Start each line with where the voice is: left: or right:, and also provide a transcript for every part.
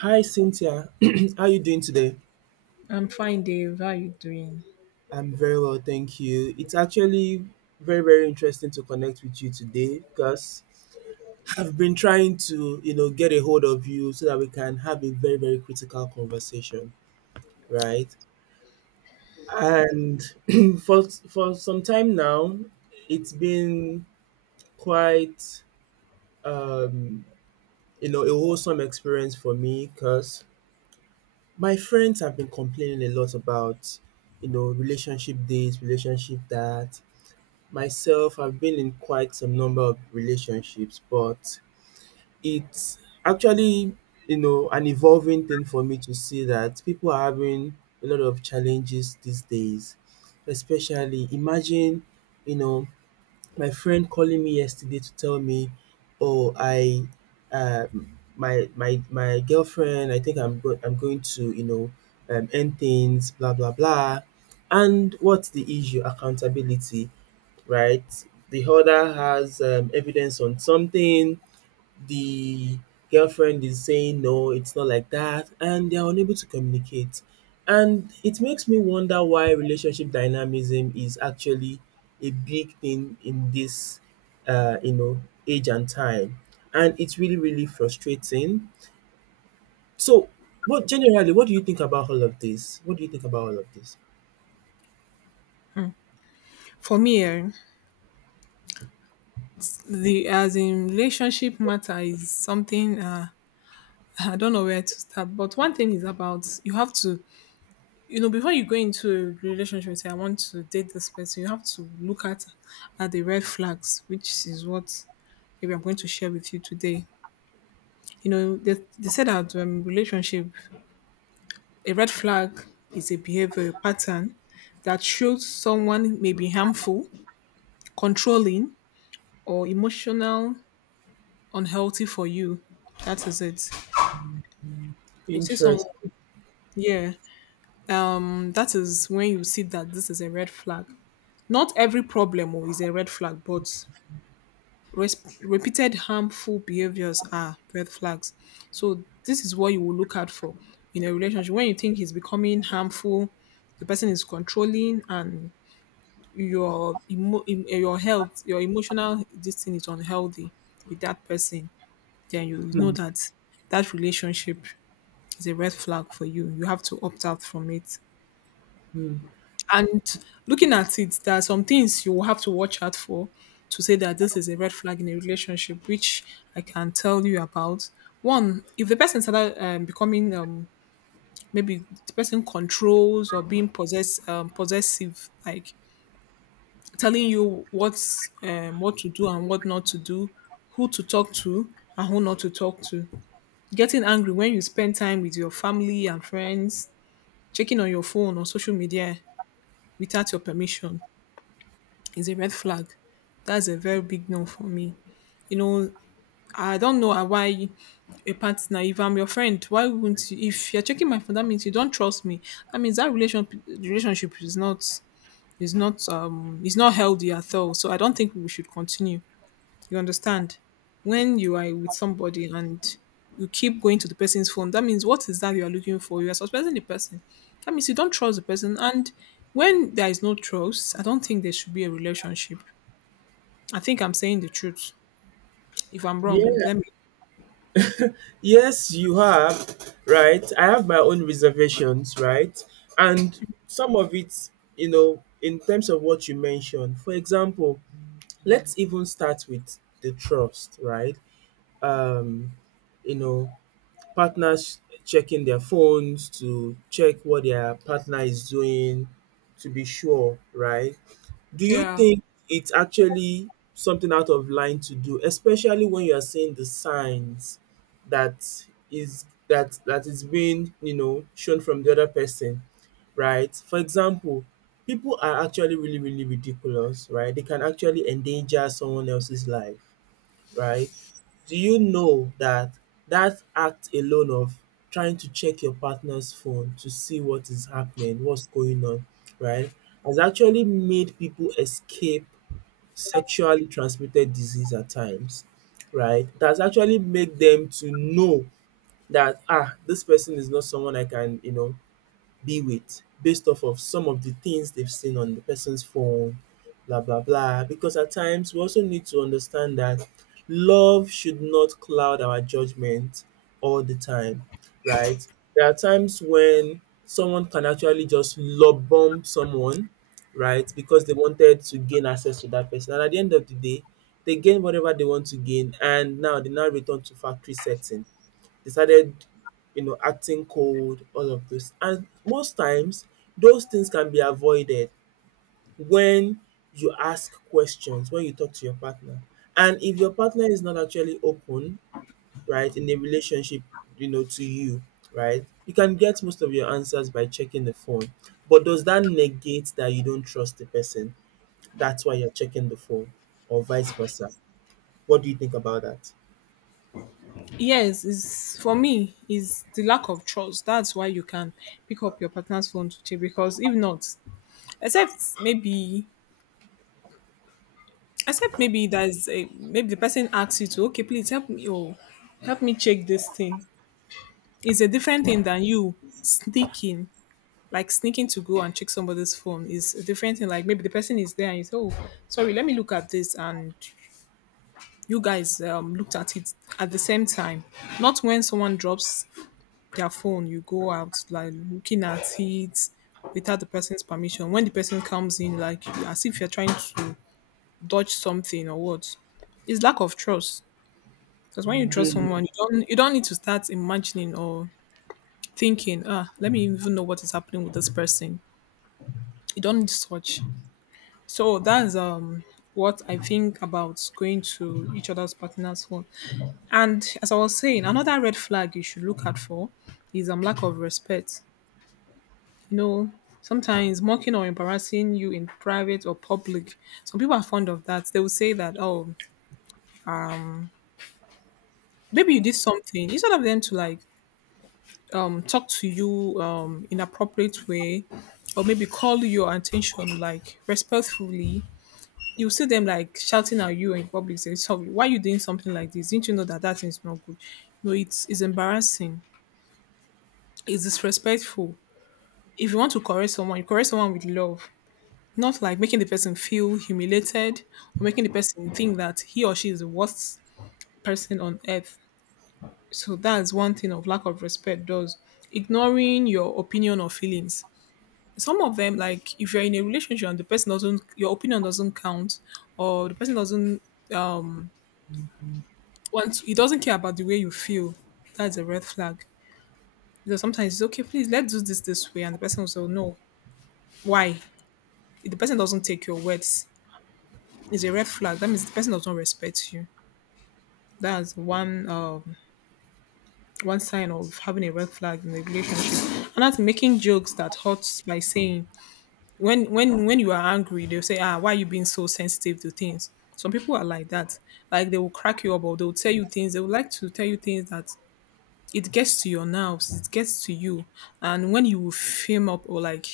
right: Hi, Cynthia. How are you doing today?
left: I'm fine, Dave. How are you doing?
right: I'm very well, thank you. It's actually very, very interesting to connect with you today because I've been trying to, you know, get a hold of you so that we can have a very, very critical conversation, right? And for some time now, it's been quite, um, a wholesome experience for me because my friends have been complaining a lot about you know relationship this relationship that. Myself, I've been in quite some number of relationships, but it's actually, you know, an evolving thing for me to see that people are having a lot of challenges these days. Especially, imagine, you know, my friend calling me yesterday to tell me, "Oh, I, uh, my girlfriend, I think I'm going to, you know, end things, blah blah blah." And what's the issue? Accountability, right? The other has evidence on something. The girlfriend is saying, no, it's not like that. And they're unable to communicate. And it makes me wonder why relationship dynamism is actually a big thing in this, you know, age and time. And it's really, really frustrating. So, what do you think about all of this? What do you think about all of this?
left: For me, the as in relationship matter is something I don't know where to start. But one thing is about you have to, before you go into a relationship, say I want to date this person, you have to look at the red flags, which is what maybe I'm going to share with you today. You know, they said that relationship, a red flag is a behavior pattern that shows someone may be harmful, controlling, or emotional unhealthy for you. That is it. You see someone,
right: Interesting.
left: yeah, that is when you see that this is a red flag. Not every problem oh, is a red flag, but repeated harmful behaviors are red flags. So this is what you will look out for in a relationship. When you think he's becoming harmful, the person is controlling, and your health, your emotional this thing is unhealthy with that person. Then you know
right: Hmm,
left: that that relationship is a red flag for you. You have to opt out from it.
right: hmm.
left: And looking at it, there are some things you will have to watch out for to say that this is a red flag in a relationship, which I can tell you about. One, if the person started becoming maybe the person controls or being possessive, like telling you what to do and what not to do, who to talk to and who not to talk to, getting angry when you spend time with your family and friends, checking on your phone or social media without your permission is a red flag. That's a very big no for me. You know, I don't know why a partner, if I'm your friend, why wouldn't you? If you're checking my phone, that means you don't trust me. That means that relationship is not healthy at all. So I don't think we should continue. You understand? When you are with somebody and you keep going to the person's phone, that means what is that you are looking for? You are suspecting the person. That means you don't trust the person. And when there is no trust, I don't think there should be a relationship. I think I'm saying the truth. If I'm wrong, you
right: Yeah.
left: let me.
right: Yes, you have, right? I have my own reservations, right? And some of it, you know, in terms of what you mentioned, for example, let's even start with the trust, right? Um, you know, partners checking their phones to check what their partner is doing to be sure, right? Do you
left: Yeah.
right: think it's actually something out of line to do, especially when you are seeing the signs that is being, you know, shown from the other person, right? For example, people are actually really, really ridiculous, right? They can actually endanger someone else's life, right? Do you know that that act alone of trying to check your partner's phone to see what is happening, what's going on, right, has actually made people escape sexually transmitted disease at times, right? It has actually made them to know that ah, this person is not someone I can, you know, be with based off of some of the things they've seen on the person's phone, blah, blah, blah. Because at times we also need to understand that love should not cloud our judgment all the time, right? There are times when someone can actually just love bomb someone, right? Because they wanted to gain access to that person. And at the end of the day, they gain whatever they want to gain, and now they now return to factory setting decided, you know, acting cold, all of this. And most times, those things can be avoided when you ask questions, when you talk to your partner. And if your partner is not actually open, right, in a relationship, you know, to you, right, you can get most of your answers by checking the phone. But does that negate that you don't trust the person? That's why you're checking the phone, or vice versa. What do you think about that?
left: Yes, is for me is the lack of trust. That's why you can pick up your partner's phone to check because if not, except maybe except maybe there's, a, maybe the person asks you to, okay, please help me or help me check this thing. It's a different thing than you sneaking, like sneaking to go and check somebody's phone is a different thing. Like maybe the person is there and you say, oh, sorry, let me look at this, and you guys looked at it at the same time. Not when someone drops their phone, you go out like looking at it without the person's permission. When the person comes in, like as if you're trying to dodge something or what. It's lack of trust. Because when you trust someone, you don't need to start imagining or thinking, ah, let me even know what is happening with this person. You don't need such. So that's what I think about going to each other's partner's home. And as I was saying, another red flag you should look out for is lack of respect. You know, sometimes mocking or embarrassing you in private or public. Some people are fond of that. They will say that, oh, maybe you did something. Instead of them to like talk to you in appropriate way or maybe call your attention like respectfully, you see them like shouting at you in public saying sorry why you doing something like this, didn't you know that that is not good? No, it's it's embarrassing, it's disrespectful. If you want to correct someone, you correct someone with love, not like making the person feel humiliated or making the person think that he or she is the worst person on earth. So that's one thing of lack of respect does, ignoring your opinion or feelings. Some of them, like if you're in a relationship and the person doesn't, your opinion doesn't count, or the person doesn't um want, he doesn't care about the way you feel, that's a red flag. Because sometimes it's okay, please let's do this this way, and the person will say, "Oh, no, why?" If the person doesn't take your words, it's a red flag, that means the person doesn't respect you. That's one sign of having a red flag in a relationship. And that's making jokes that hurts by saying, when you are angry, they'll say, "Ah, why are you being so sensitive to things?" Some people are like that. Like they will crack you up, or they'll tell you things. They would like to tell you things that it gets to your nerves, it gets to you, and when you film up or like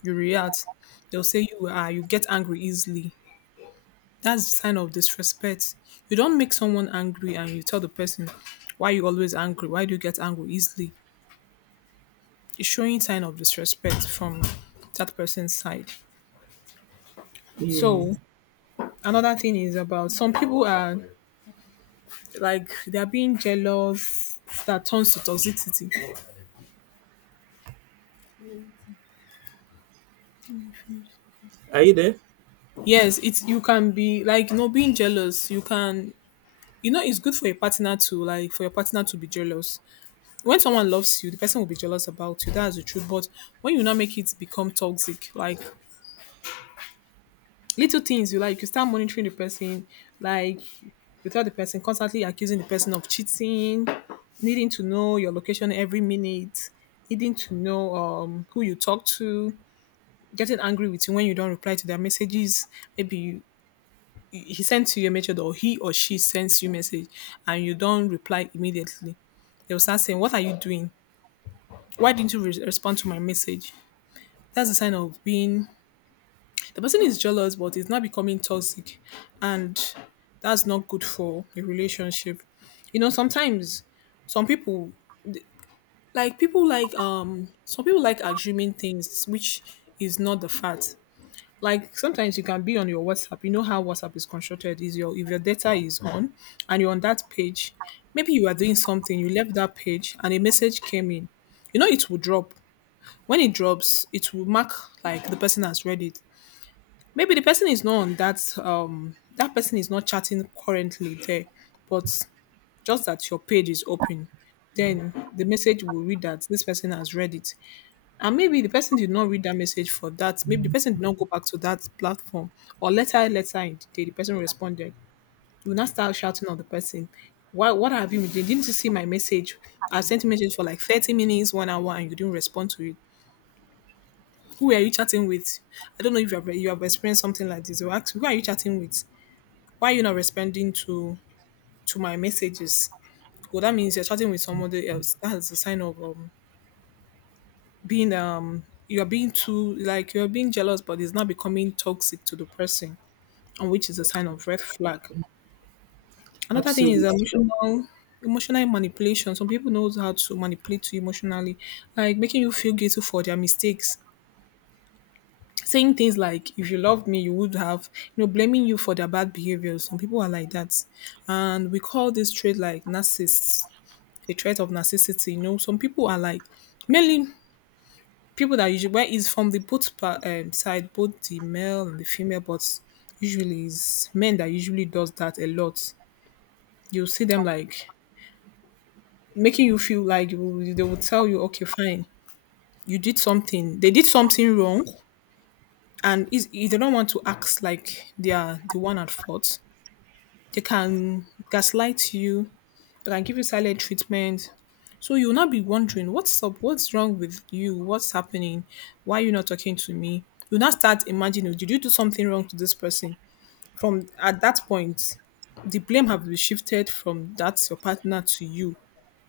left: you react, they'll say you get angry easily. That's the sign of disrespect. You don't make someone angry and you tell the person, why you always angry? Why do you get angry easily? It's showing sign of disrespect from that person's side.
right: Mm.
left: So another thing is about some people are like they're being jealous that turns to toxicity.
right: Are you there?
left: Yes, it's, you can be like, you know, being jealous. You can, you know, it's good for your partner to like, for your partner to be jealous. When someone loves you, the person will be jealous about you, that's the truth. But when you now make it become toxic, like little things you like, you start monitoring the person, like you tell the person, constantly accusing the person of cheating, needing to know your location every minute, needing to know who you talk to, getting angry with you when you don't reply to their messages. Maybe you, he sends you a message, or he or she sends you message and you don't reply immediately, they will start saying, what are you doing? Why didn't you respond to my message? That's a sign of being, the person is jealous but it's not becoming toxic, and that's not good for a relationship. You know, sometimes some people, like people like some people like assuming things which is not the fact. Like sometimes you can be on your WhatsApp. You know how WhatsApp is constructed, is your, if your data is on and you're on that page, maybe you are doing something, you left that page and a message came in, you know, it will drop. When it drops, it will mark like the person has read it. Maybe the person is not on that that person is not chatting currently there, but just that your page is open, then the message will read that this person has read it. And maybe the person did not read that message, for that maybe the person did not go back to that platform, or later in the day the person responded. You will not start shouting on the person, why, what have you been doing? Didn't you see my message? I sent a message for like 30 minutes, 1 hour, and you didn't respond to it. Who are you chatting with? I don't know if you have experienced something like this. Or ask, who are you chatting with? Why are you not responding to my messages? Well, that means you're chatting with somebody else. That is a sign of being you're being too, like you're being jealous but it's not becoming toxic to the person, and which is a sign of red flag. Another thing is
right: Absolutely.
left: emotional, emotional manipulation. Some people knows how to manipulate you emotionally, like making you feel guilty for their mistakes, saying things like, if you loved me you would have, you know, blaming you for their bad behavior. Some people are like that, and we call this trait like narcissists, the threat of narcissism. You know, some people are like, mainly people that usually, where is from the both side, both the male and the female, but usually is men that usually does that a lot. You see them like making you feel like you, they will tell you, okay, fine, you did something, they did something wrong, and is they don't want to act like they are the one at fault. They can gaslight you. They can give you silent treatment. So you'll not be wondering what's up, what's wrong with you, what's happening, why are you not talking to me? You'll now start imagining, "Oh, did you do something wrong to this person?" From at that point, the blame have been shifted from that your partner to you.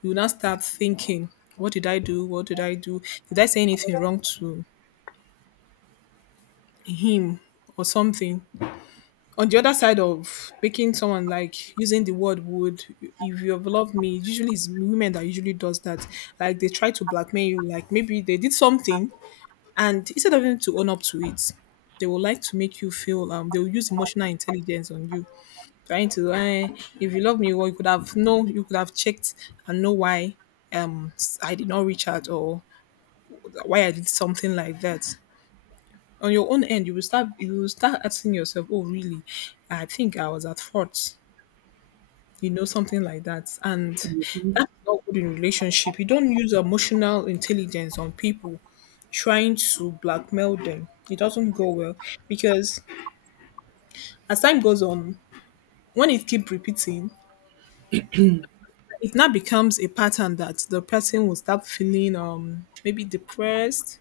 left: You will now start thinking, what did I do? What did I do? Did I say anything wrong to him or something? On the other side of making someone like using the word would, if you have loved me, usually it's women that usually does that. Like they try to blackmail you, like maybe they did something, and instead of them to own up to it, they will like to make you feel they will use emotional intelligence on you, trying to if you love me well you could have no you could have checked and know why um I did not reach out, or why I did something like that. On your own end, you will start asking yourself, oh really, I think I was at fault, something like that. And that's not good in relationship. You don't use emotional intelligence on people trying to blackmail them. It doesn't go well because as time goes on, when it keep repeating, it now becomes a pattern that the person will start feeling maybe depressed,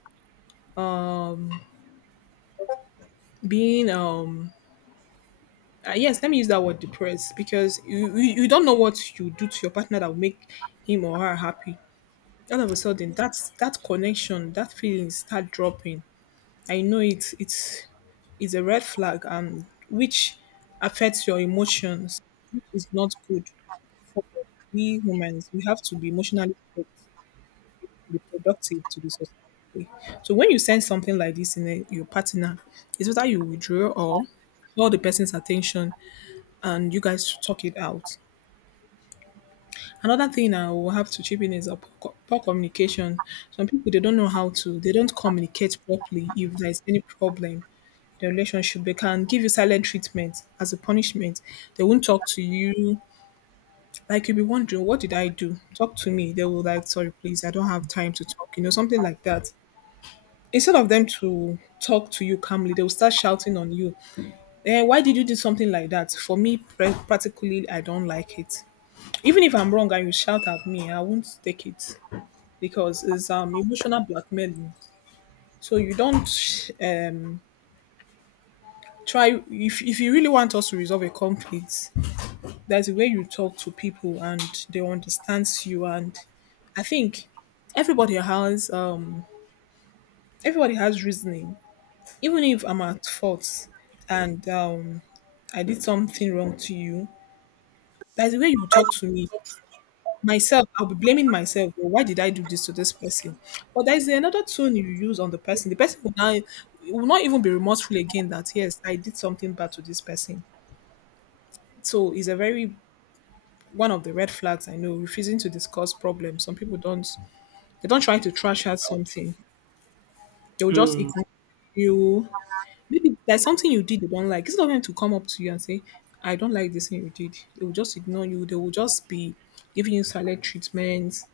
left: being yes, let me use that word, depressed, because you don't know what you do to your partner that will make him or her happy. All of a sudden, that's that connection, that feeling start dropping. I know it's a red flag, and which affects your emotions, which is not good for we humans. We have to be emotionally fit and be productive to be successful. So when you send something like this in a, your partner, it's whether you withdraw or call the person's attention and you guys talk it out. Another thing I will have to chip in is a poor communication. Some people they don't know how to, they don't communicate properly if there is any problem the relationship. They can give you silent treatment as a punishment. They won't talk to you. Like you'll be wondering, what did I do? Talk to me. They will like, sorry, please, I don't have time to talk. Something like that. Instead of them to talk to you calmly, they will start shouting on you. Why did you do something like that? For me, practically, I don't like it. Even if I'm wrong and you shout at me, I won't take it because it's emotional blackmailing. So you don't um try, if you really want us to resolve a conflict, there's a way you talk to people and they understand you. And I think everybody has um everybody has reasoning. Even if I'm at fault and I did something wrong to you, there's a way you talk to me. Myself, I'll be blaming myself, well, why did I do this to this person. But there's another tone you use on the person, the person will not even be remorseful again, that yes, I did something bad to this person. So it's a very one of the red flags I know, refusing to discuss problems. Some people don't They don't try to trash out something. They will just
right: Mm.
left: ignore you. Maybe there's something you did they don't like. It's not going to come up to you and say, I don't like this thing you did. They will just ignore you. They will just be giving you silent treatments.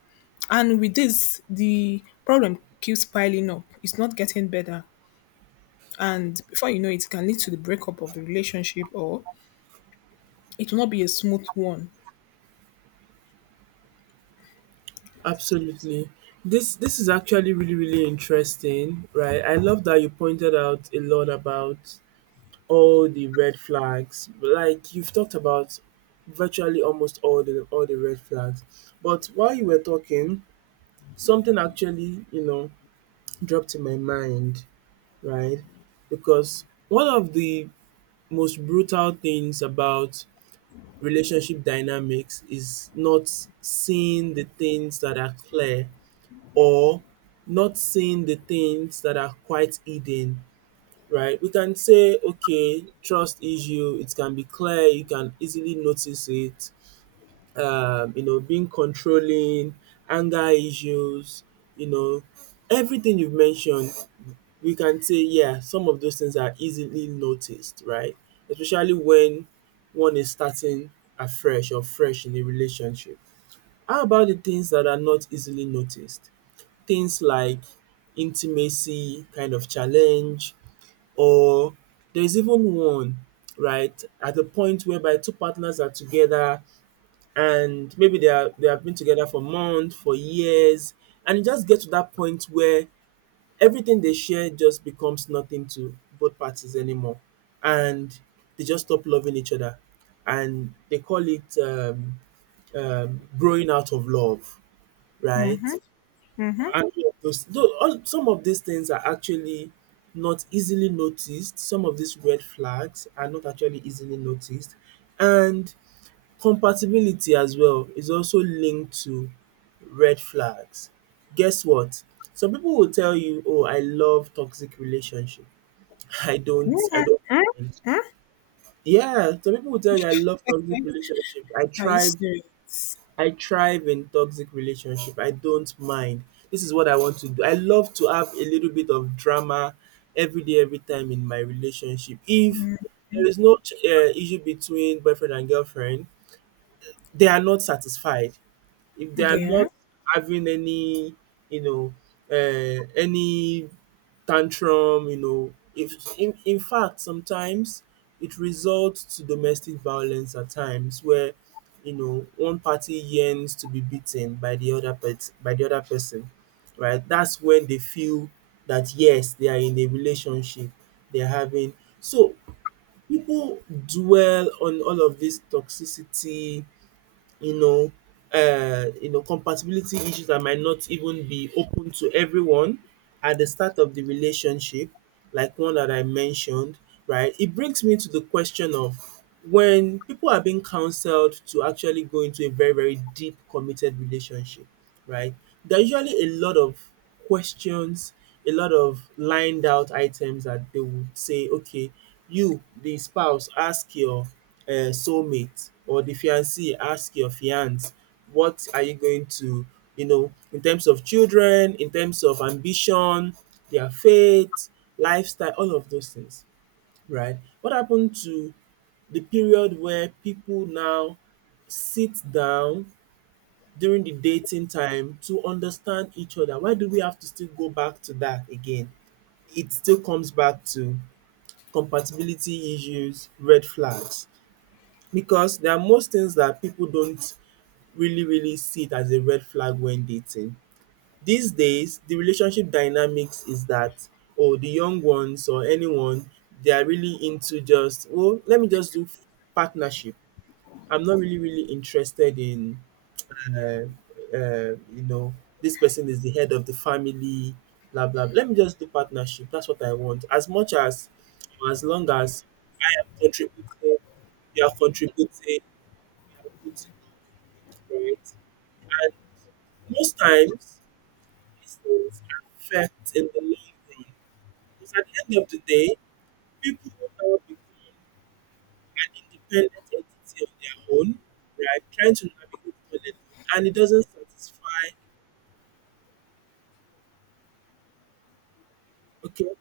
left: And with this, the problem keeps piling up. It's not getting better. And before you know it, it can lead to the breakup of the relationship, or it will not be a smooth one.
right: Absolutely. This is actually really really interesting, right? I love that you pointed out a lot about all the red flags. Like you've talked about virtually almost all the red flags. But while you were talking, something actually, you know, dropped in my mind, right? Because one of the most brutal things about relationship dynamics is not seeing the things that are clear or not seeing the things that are quite hidden, right? We can say, okay, trust issue, it can be clear, you can easily notice it. You know, being controlling, anger issues, you know, everything you've mentioned, we can say, yeah, some of those things are easily noticed, right? Especially when one is starting afresh or fresh in a relationship. How about the things that are not easily noticed? Things like intimacy kind of challenge, or there's even one right at the point whereby two partners are together and maybe they have been together for months, for years, and you just get to that point where everything they share just becomes nothing to both parties anymore, and they just stop loving each other, and they call it growing out of love, right? And all of those, though, all some of these things are actually not easily noticed. Some of these red flags are not actually easily noticed. And compatibility as well is also linked to red flags. Guess what? Some people will tell you, "Oh, I love toxic relationship. I don't I
left: Yeah. Huh?
right: don't"
left: Huh?
right: Yeah, some people will tell you, "I love toxic
left: Okay.
right: relationship.
left: Are you serious?
right: I thrive in toxic relationship. I don't mind. This is what I want to do. I love to have a little bit of drama every day, every time in my relationship. If there is no issue between boyfriend and girlfriend, they are not satisfied. If they are
left: Yeah.
right: not having any, you know, any tantrum, you know, if in fact sometimes it results to domestic violence at times where you know one party yearns to be beaten by the other pet by the other person, right? That's when they feel that yes, they are in a relationship, they're having, so people dwell on all of this toxicity, you know, you know, compatibility issues that might not even be open to everyone at the start of the relationship, like one that I mentioned, right? It brings me to the question of when people are being counseled to actually go into a very, very deep committed relationship, right? There are usually a lot of questions, a lot of lined out items that they would say, okay, you, the spouse, ask your soulmate or the fiancé, ask your fiance, what are you going to, you know, in terms of children, in terms of ambition, their faith, lifestyle, all of those things, right? What happened to the period where people now sit down during the dating time to understand each other? Why do we have to still go back to that again? It still comes back to compatibility issues, red flags, because there are most things that people don't really, really see it as a red flag when dating. These days, the relationship dynamics is that, oh, the young ones or anyone, they are really into just, well, let me just do partnership. I'm not really, really interested in uh, you know, this person is the head of the family, blah blah. Let me just do partnership. That's what I want. As much as, or as long as I am contributing, you are putting up, right? And most times, these things affect in the long run. Because at the end of the day, people will now become an independent entity on their own, right? Trying to navigate all alone, and it doesn't satisfy. Okay,